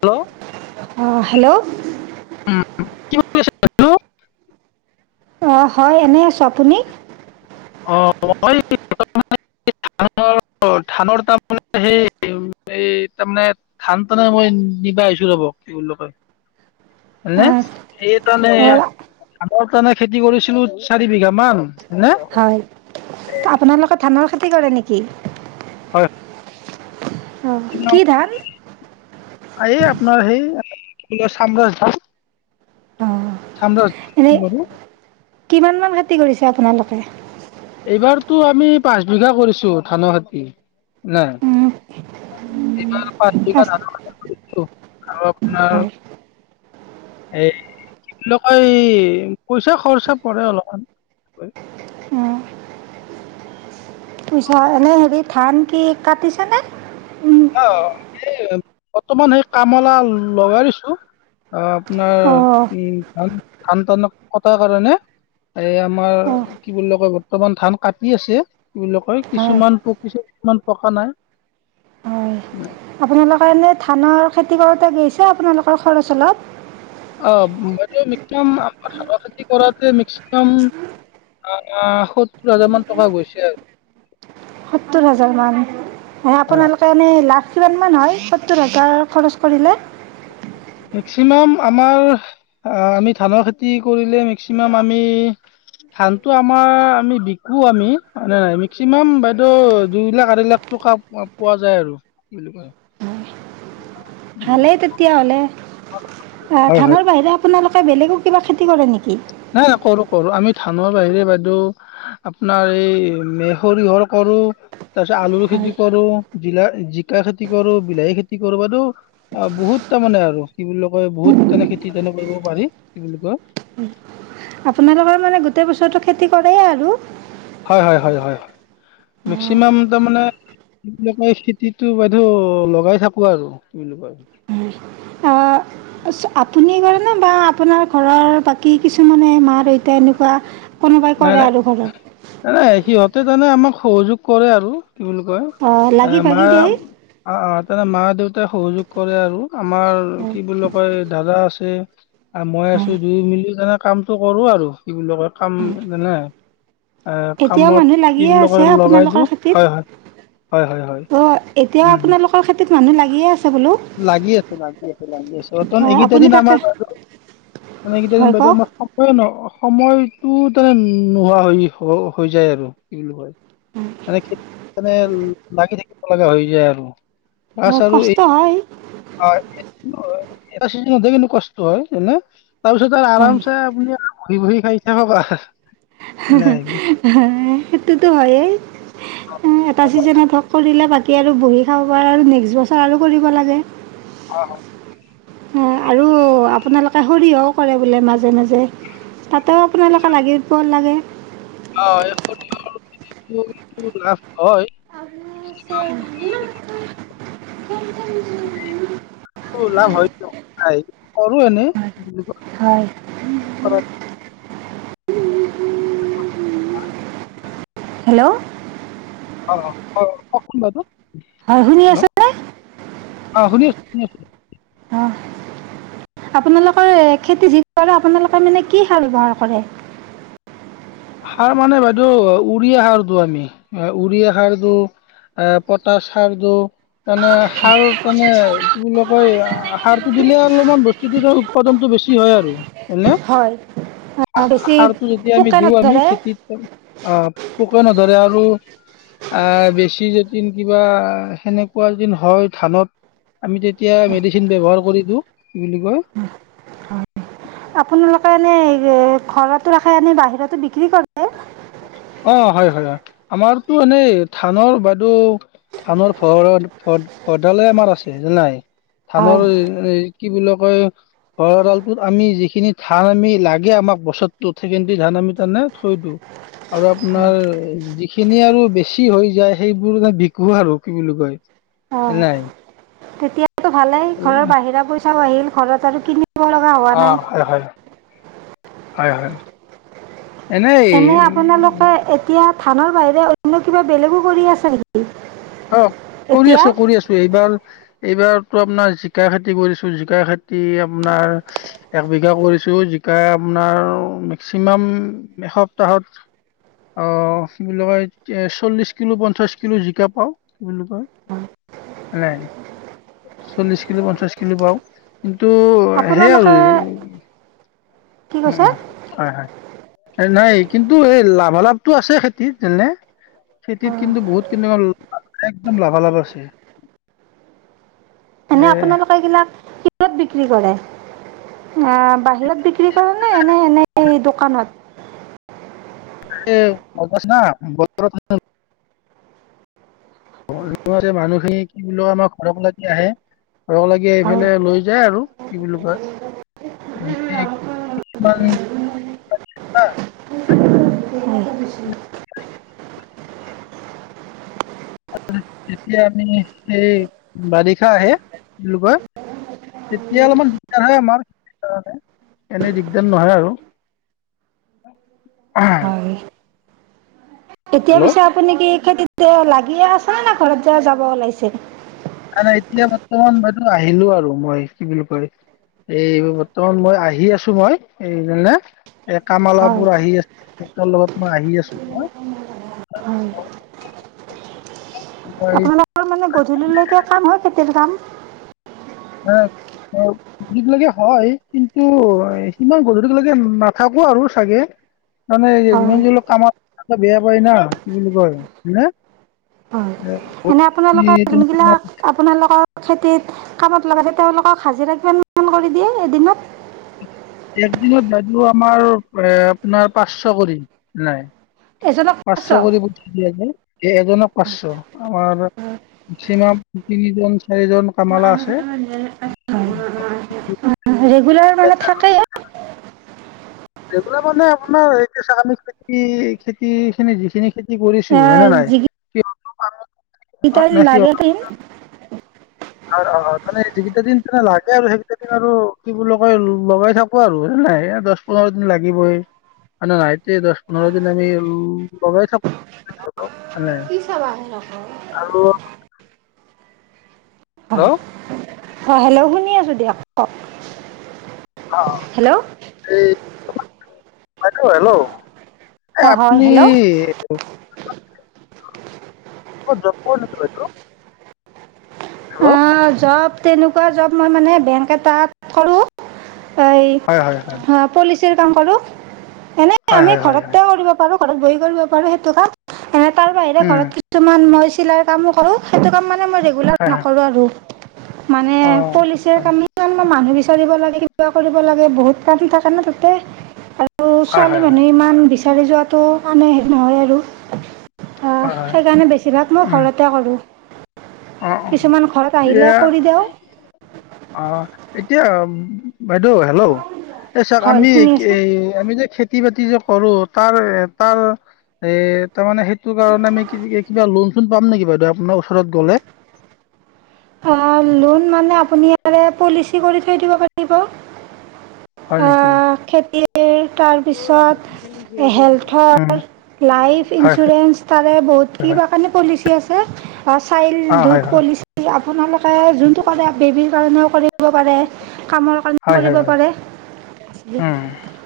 Hello? অ', hello? কি কৰি আছা [unintelligible] অ', হয় এনেই আছো। আপুনি? অ', মই [unintelligible] [inaudible] ধানৰ ধানৰ তাৰমানে সেই এই তাৰমানে ধান তানা মই নিবা আহিছোঁ ৰ'ব, কি বুলি কয় অঁ [unintelligible] তাৰমানে ধানৰ তাৰমানে খেতি কৰিছিলো চাৰি বিঘা মান, হয়নে? হয়, আপোনালোকে ধানৰ খেতি কৰে নেকি? হয়। অ', কি ধান? এই আপোনাৰ সেই ফুলৰ চাম গাছ ধান। অঁ [inaudible] এনেই বাৰু কিমান মান খেতি কৰিছে আপোনালোকে? এইবাৰতো আমি পাঁচ বিঘা কৰিছোঁ ধানৰ খেতি, না। [inaudible] এই এনেকৈ এই পইচা খৰচা পৰে অলপমান। পিছা এনেই হেৰি ধান কি কাটিছে নে উম। অঁ, এই বৰ্তমান সেই কামলা লগাই দিছো। অঁ, আপোনাৰ অঁ উম ধান ধান টান কটাৰ কাৰণে। এই আমাৰ অঁ কি বুলি কয় বৰ্তমান ধান কাটি আছে, কি বুলি কয় হয় কিছুমান পকিছে কিছুমান পকা নাই। হয় উম। আপোনালোকে এনেই ধানৰ খেতি কৰোঁতে গৈছে আপোনালোকৰ খৰচ অলপ। [inaudible] অঁ, সত্তৰ হাজাৰ মান টকা গৈছে আৰু। সত্তৰ হাজাৰ মান আপোনালোক তাৰমানে লাভ কিমানমান হয় সত্তৰ হাজাৰ খৰচ কৰিলে? মেক্সিমাম আমাৰ আমি ধানৰ খেতি কৰিলে মেক্সিমাম আমি ধানটো আমাৰ আমি বিকো আমি মানে মেক্সিমাম বাইদেউ দুই লাখ আঢ়ৈ লাখ টকা মই পোৱা যায় আৰু বুলি কয়। উম ভালেই তেতিয়াহ'লে, হয় হয়। ধানৰ বাহিৰে আপোনালোকে বেলেগো কিবা খেতি কৰে নেকি? নাই নাই কৰো কৰো আমি ধানৰ বাহিৰে বাইদেউ আপোনাৰ এই মে সৰিয়হৰ কৰো তাৰপিছত আলুৰ হয় খেতি কৰো। জিলা জিকা খেতি কৰো, বিলাহী খেতি কৰো বাৰু। অঁ বহুত তাৰমানানে আৰু কি বুলি কয় বহুত তোনে খেতি তেনে কৰিব পাৰি কি বুলি কয়। আপোনালোকৰ মানে গোটেই বছৰটো খেতি কৰেই আৰু। হয় হয় হয় হয় হয়, মেক্সিমাম তা মানে কি বুলি কয় খেতিতটো বাইদেউ লগাই থাকো আৰু তু বুলি বুলি কয়। অঁ। আপুনি কৰে নে বা আপোনাৰ ঘৰৰ বাকী কিছুমানে মা দেউতা এনেকুৱা কোনোবাই কৰে আৰু ঘৰত। এ নাই সিহঁতে তানে আমাক সহযোগ কৰে আৰু কি বুলি কয় অঁ লাগি ভাগি আমাৰ। দিয়ে তে মা দেউতাই সহযোগ কৰে আৰু আমাৰ কি বুলি কয় দাদা আছে। আৰু মই আছো হয় দুই মিলি তেনে কামতটো কৰো আৰু, কি বুলি কয় কাম যেনে। এ এতিয়াও কামত মানুহ কি লাগিয়ে বুলি কূ আছে লগাই আপোনালোকৰ দিওঁ খেতিত হয় হয়। হয় হয় হয়, উম। অ, খেতিত মানুহ লাগি আ লাগি আছে লাগি আছে লাগি আছে, বৰ্তমান এইকেইটা আপুনি দিন তাকে আমাৰ‌ বাৰু মানে কেতিয়া যেন হয় বাইদেউ কওক মই খ হয় ন, সময়টো তানে নোহোৱা হৈ হৈ যায় আৰু কি বুলি কয়। মানে খেতি মানে লাগি থাকিব লগা হৈ যায় আৰু। অ, বাছ আৰু ‌কষ্ট এই হয়। হয়, এটা চি কিন্ত কষ্ট হয় এনেই। তাৰপিছত হয় আৰামছে আপুনি আৰু ঘহি বহি খাই থাকিব পাৰা। হাহ হাহ, হাহ সেইটোতো হয়ে। এটা ছিজনত হওক কৰিলে বাকী আৰু বহি খাব পৰা আৰু নেক্সট বছৰ আৰু কৰিব লাগে। হয় হয়। আৰু আপোনালোকে সৰিয়হ কৰে বোলে মাজে মাজে তাতে আপোনালোকে লাগিব লাগে। অহ, এক সপ্তাহৰটো লাভ হয়। [unintelligible] অহ লাভ হয়‌ নহ ওলাই, কৰোঁ এনেই। হয়। হয় [inaudible] [unintelligible] হেল্ল' অহ অহ হয়‌, কওকচোন বাইদেউ, হয় শুনি হেল্ল' আছেনে অহ শুনি আছো, শুনি আছো‌ অহ, আপোনালোকৰ খেতি যিটো কৰে আপোনালোকে মানে কি সাৰ ব্যৱহাৰ কৰে। সাৰ মানে বাইদেউ উৰিয়া সাৰ দিওঁ আমি, উৰিয়া সাৰ দিওঁ এহ পটাশ সাৰ দিও। [unintelligible] তানে সাৰো তানে, কি বুলি কয় আহ সাৰটো দিলে অলপমান বস্তুটো উৎপাদনটো বেছি হয় আৰু হয়নে, হয় বেছি সাৰটো যদি আমি পোকে দিওঁ আমি নধৰে খেতি অহ, পোকে নধৰে আৰু আহ বেছি যেতিন কিবা সেনেকুৱা যেন হয় ধানত আমি তেতিয়া মেডিচিন ব্যৱহাৰ কৰি দিওঁ, কি বুলি কয়। আপোনালোকে এনেই ঘৰতো ৰাখে এনে, বাহিৰতো বিক্ৰী কৰে। অহ, হয় হয় হয়। আমাৰতো এনেই থানৰ বাইদেউ ধানৰ ভৰত ভৰডালে আমাৰ আছে নাই হয় ধানৰ এই এই কি বুলি কয় ঘৰডালটোত আমি যিখিনি ধান আমি লাগে আমাক বছৰটোত, সেইখিনি ধান আমি তাৰমানে থৈ দিওঁ। আৰু আপোনাৰ যিখিনি আৰু বেছি হৈ যায়, সেইবোৰ বিকো আৰু কি বুলি কয়। অহ নাই তেতিয়াতো ভালেই, এ ঘৰৰ বাহিৰা পইচাও আহিল ঘৰত আৰু কিনি আহ হয় হয়, হয় হয়। এনে আপোনালোকে এনেই এতিয়া ধানৰ বাহিৰে অন্য কিবা বেলেগো কৰি আছে নেকি? অহ কৰি এতিয়া আছো কৰি আছো। এইবাৰ এইবাৰতো আপোনাৰ জিকা খেতি কৰিছো জিকা খেতি আপোনাৰ এক বিঘা কৰিছো জিকা আপোনাৰ মেক্সিমাম এসপ্তাহত অ কি বুলি কয়, চল্লিছ কিলো পঞ্চাছ কিলো জিকা পাওঁ। কি বুলি কয়, চল্লিশ কিলো পঞ্চাশ কিলো পাওঁ। কিন্তু সেই আৰু আপোনালোকে এনে, কি কৈছে উহ হয় হয়, নাই কিন্তু এই লাভালাভটো আছে খেতিত যেনে খেতিত কিন্তু বহুত কিন্তু একদম লাভালাভ আছে। এনে এ আপোনালোকে এগিলাক কত বিক্ৰী কৰে, বাহিৰত বিক্ৰী কৰে নে এনে এনে এই দোকানত। এই অৱস্থা বতৰত [unintelligible] [unintelligible] [inaudible] মানুহখিনি কিন্তু আমাৰ ঘৰ ফালে দি আহে। লগ লাগি হয় এইফালে লৈ যায় আৰু কি বুলি কয়। মানে কিছুমান তেতিয়া আমি সেই বাৰিষা আহে কি বুলি কয় তেতিয়া অলপমান দিগদাৰ হয় আমাৰ খেতিৰ কাৰণে। এনে দিগদাৰ নহয় আৰু। হয় এতিয়া হেল্ল' পিছে আপুনি কি খেতি লাগিয়েই আছেনে নে ঘৰত যে যাব ওলাইছে? ন নাই এতিয়া বৰ্তমান বাইদেউ আহিলোঁ আৰু মই কি বুলি কয় এই বৰ্তমান মই আহি আছোঁ মই। এ কাম হয় ৱালাবোৰ আহি আছে সিহঁতৰ লগত মই আহি আছোঁ মই। হয় হয়। আপোনালোকৰ মানে গধূলিলৈকে কাম হয় খেতিৰ কাম? [inaudible] গধূলি লৈকে হয় কিন্তু সিমান গধূলি লৈকে নাথাকোঁ আৰু চাগে। তাৰমানে হয় যিমান হ'লেও কামত বেয়া পায় না কি বুলি কয় হয় এনে এই আপোনালোকৰ জোন তোমাৰ গিলাক আপোনালোকৰ খেতিত কামত লগাতে তেওঁলোকক হাজিৰা কিমান কৰি দিয়ে এদিনত? এক দিনত বাইদেউ আমাৰ এ আপোনাৰ পাঁচশ কৰি লয়। পাঁচশ কৰি পঠিয়াই দিয়া যায় এই এজনক পাঁচশ আমাৰ তিনিজন চাৰিজন কাম ৱালা আছে। ৰেগুলাৰ মানে থাকেই। [inaudible] খেতি কৰিছো হয়নে নাই সিহঁত- নে [inaudible] আৰু অ তানে যিকেইটা দিন তে লাগে আৰু সেইকেইটা দিন আৰু কি বুলি কয় লগাই থাকো আৰু নাই দহ পোন্ধৰ দিন লাগিব। [inaudible] হয় নে নহয় এইটোৱেই দহ পোন্ধৰ দিন আমি লগাই থাকো। এনে [inaudible] আৰু হেল্ল' হয় হেল্ল' শুনি আছোঁ দিয়ক কওক। হেল্ল' [inaudible] এই অঁ হয় আপুনি হেল্ল' জব কৰে নেকি বাইদেউ? হেল্ল'। জব তেনেকুৱা জব মই মানে বেংক এটাত কৰোঁ এই। হয় হয় হয়। পলিচিৰ কাম কৰোঁ এনে হয় আমি হয় হয় হয় ঘৰতে কৰিব পাৰোঁ ঘৰত বহ কৰিব পাৰোঁ সেইটো কাম। এ তাৰ বাহিৰে উম ঘৰত কিছুমান মই চিলাই কামো কৰো সেইটো কাম মানে মই ৰেগুলাৰ হয় হয় নকৰোঁ আৰু। মানে অ পলিচ কাম মানুহ বিচাৰিব লাগে কিবা কৰিব লাগে বহুত কাম থাকে ন তাতে। আৰু হয় ছোৱালী হয় হয় মানুহে ইমান বিচাৰি যোৱটো আনে শেষ নহয় আৰু। হয় হয় সেইকাৰণে বেছিভাগ মই উম ঘৰতে কৰোঁ কিছুমান ঘৰত আহিলে এয়া কৰি দিওঁ অ', এতিয়া বাইদেউ হেল্ল' এই চাওঁক হয় আমি শুনি আছে এই আমি যে খেতি খেতি বাতি যে কৰোঁ তাৰ তাৰ এ তাৰমানে সেইটো কাৰণে আমি কিবা লোন চোন পাম নেকি বাইদেউ আপোনাৰ ওচৰত গ'লে। অ', লোন মানে আপুনি ইয়াৰে পলিচি কৰি থৈ দিব পাৰিব। হয় নেকি? খেতিৰ তাৰপিছত উম, হেল্থৰ লাইফ হয় হয়। ইঞ্চুৰেঞ্চ তাৰে বহুত কিবা অ' হয় হয়, [inaudible] আপোনালোকে যোনটো কৰে বেবিৰ কাৰণেও কৰিব পাৰে, কামৰ কাৰণেও হয় কৰিব হয় হয়, পাৰে- ৰে উম,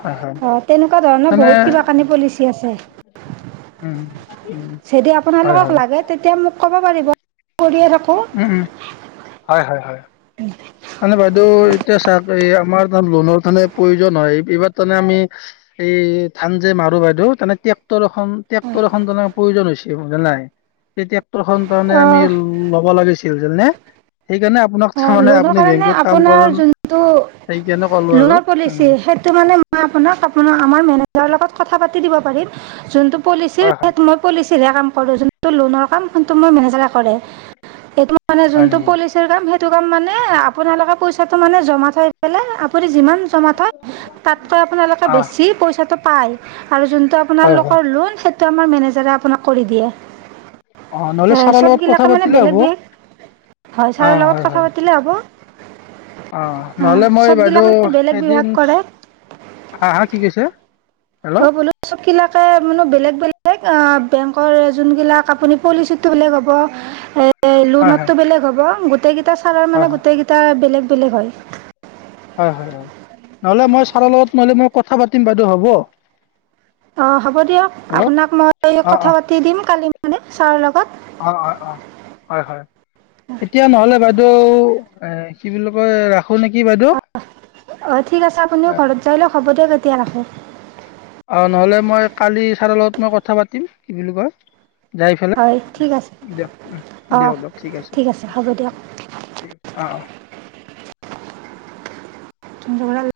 হয় হয়। অ', তেনেকুৱা ধৰণৰ মানে বহুত কিবা কানি পলিচি আছে। উম, উম, যদি হয় আপোনালোকক হয়, লাগে তেতিয়া মোক কব পাৰিব, মই কৰিয়ে থাকো। উম- উম। হয়, হয়, হয়। উম। [unintelligible] মানে বাইদেউ এতিয়া চাক আমাৰ লোনৰ কাৰণে প্ৰয়োজন হয়, এইবাৰ তাৰ মানে আমি এই ধান যে মাৰো বাইদেউে টেক্টৰ এখন টেক্টৰ এখন তেনেক প্ৰয়োজন হৈছে বুজা নাই। তেতিয়া টেক্টৰখন তাৰমানে আমি ল'ব লাগিছিল জানেনে, সেইকাৰণে আপোনাক তাৰমানে লোনৰ আপুনি কাৰণে বেংকত কাম আপোনাৰ কৰে ন, যোনটো সেইকাৰণে ক'লো আৰু লোনৰ পলিচি উম, সেইটো মানে মই আপোনাক আপোনাৰ আমাৰ মেনেজাৰৰ লগত কথা পাতি দিব পাৰিম। যোনটো পলিচিৰ, হয় হয়, মই পলিচিৰহে কাম কৰোঁ, যোনটো লোনৰ কাম সেইটো মোৰ মেনেজাৰেহে কৰে। সেইটো মানে হয় যোনটো নেকি? পলিচিৰ দাম সেই সেইটো কাম মানে আপোনালোকে পইচাটো মানে জমা থৈ পেলাই, আপুনি যিমান জমা থয়, তাতকৈ আপোনালোকে অ' বেছি পইচাটো পায়। আৰু যোনটো হয় হয়। আপোনালোকৰ লোন, সেইটো আমাৰ মেনেজাৰে আপোনাক কৰি দিয়ে। অ' নহ'লে এহ ছাৰৰ লগত কথা সবগিলাকে মানে পাতিলে বেলেগ হ'ব বেগ- হয় ছাৰৰ অ' লগত হয় কথা হয় পাতিলে হ'ব। অ', নহ'লে মই চবগিলাক বাইদেউ মানে বেলেগ বিভাগ এদিন কৰে হা, হা, কি কৈছে? হেল্ল' [unintelligible] বোলো সবগিলাকে বোলো বেলেগ বেলেগ অহ বেংকৰ যোনবিলাক আপুনি পলিচিটো বেলেগ হ'ব। এ হয় হয় লোনৰটো বেলেগ হ'ব। গোটেইকেইটা ছাৰৰ হয় মানে হয় গোটেইকেইটা বেলেগ বেলেগ হয়। হয় হয় হয়। নহ'লে মই ছাৰৰ লগত নহ'লে মই কথা পাতিম বাইদেউ, হ'ব? অ', হ'ব দিয়ক। হেল্ল' আপোনাক মই অ' কথা অ' পাতি দিম কালি মানে ছাৰৰ লগত। অ', অ', অ', হয় হয়। এতিয়া নহ'লে বাইদেউ এহ', কি বুলি কয়, ৰা হ'ল নেকি বাইদেউ? অ', অ'। ঠিক আছে আপুনিও ঘৰত যাই লওঁক। হ'ব দিয়ক এতিয়া ৰাখো। অ', নহ'লে মই কালি চাৰৰ লগত মই কথা পাতিম। কি বুলি কয় যায় ফেলে, হয় ঠিক আছে দিয়ক, অঁ দিয়ক- দিয়ক, ঠিক আছে। অ', অহ। [unintelligible]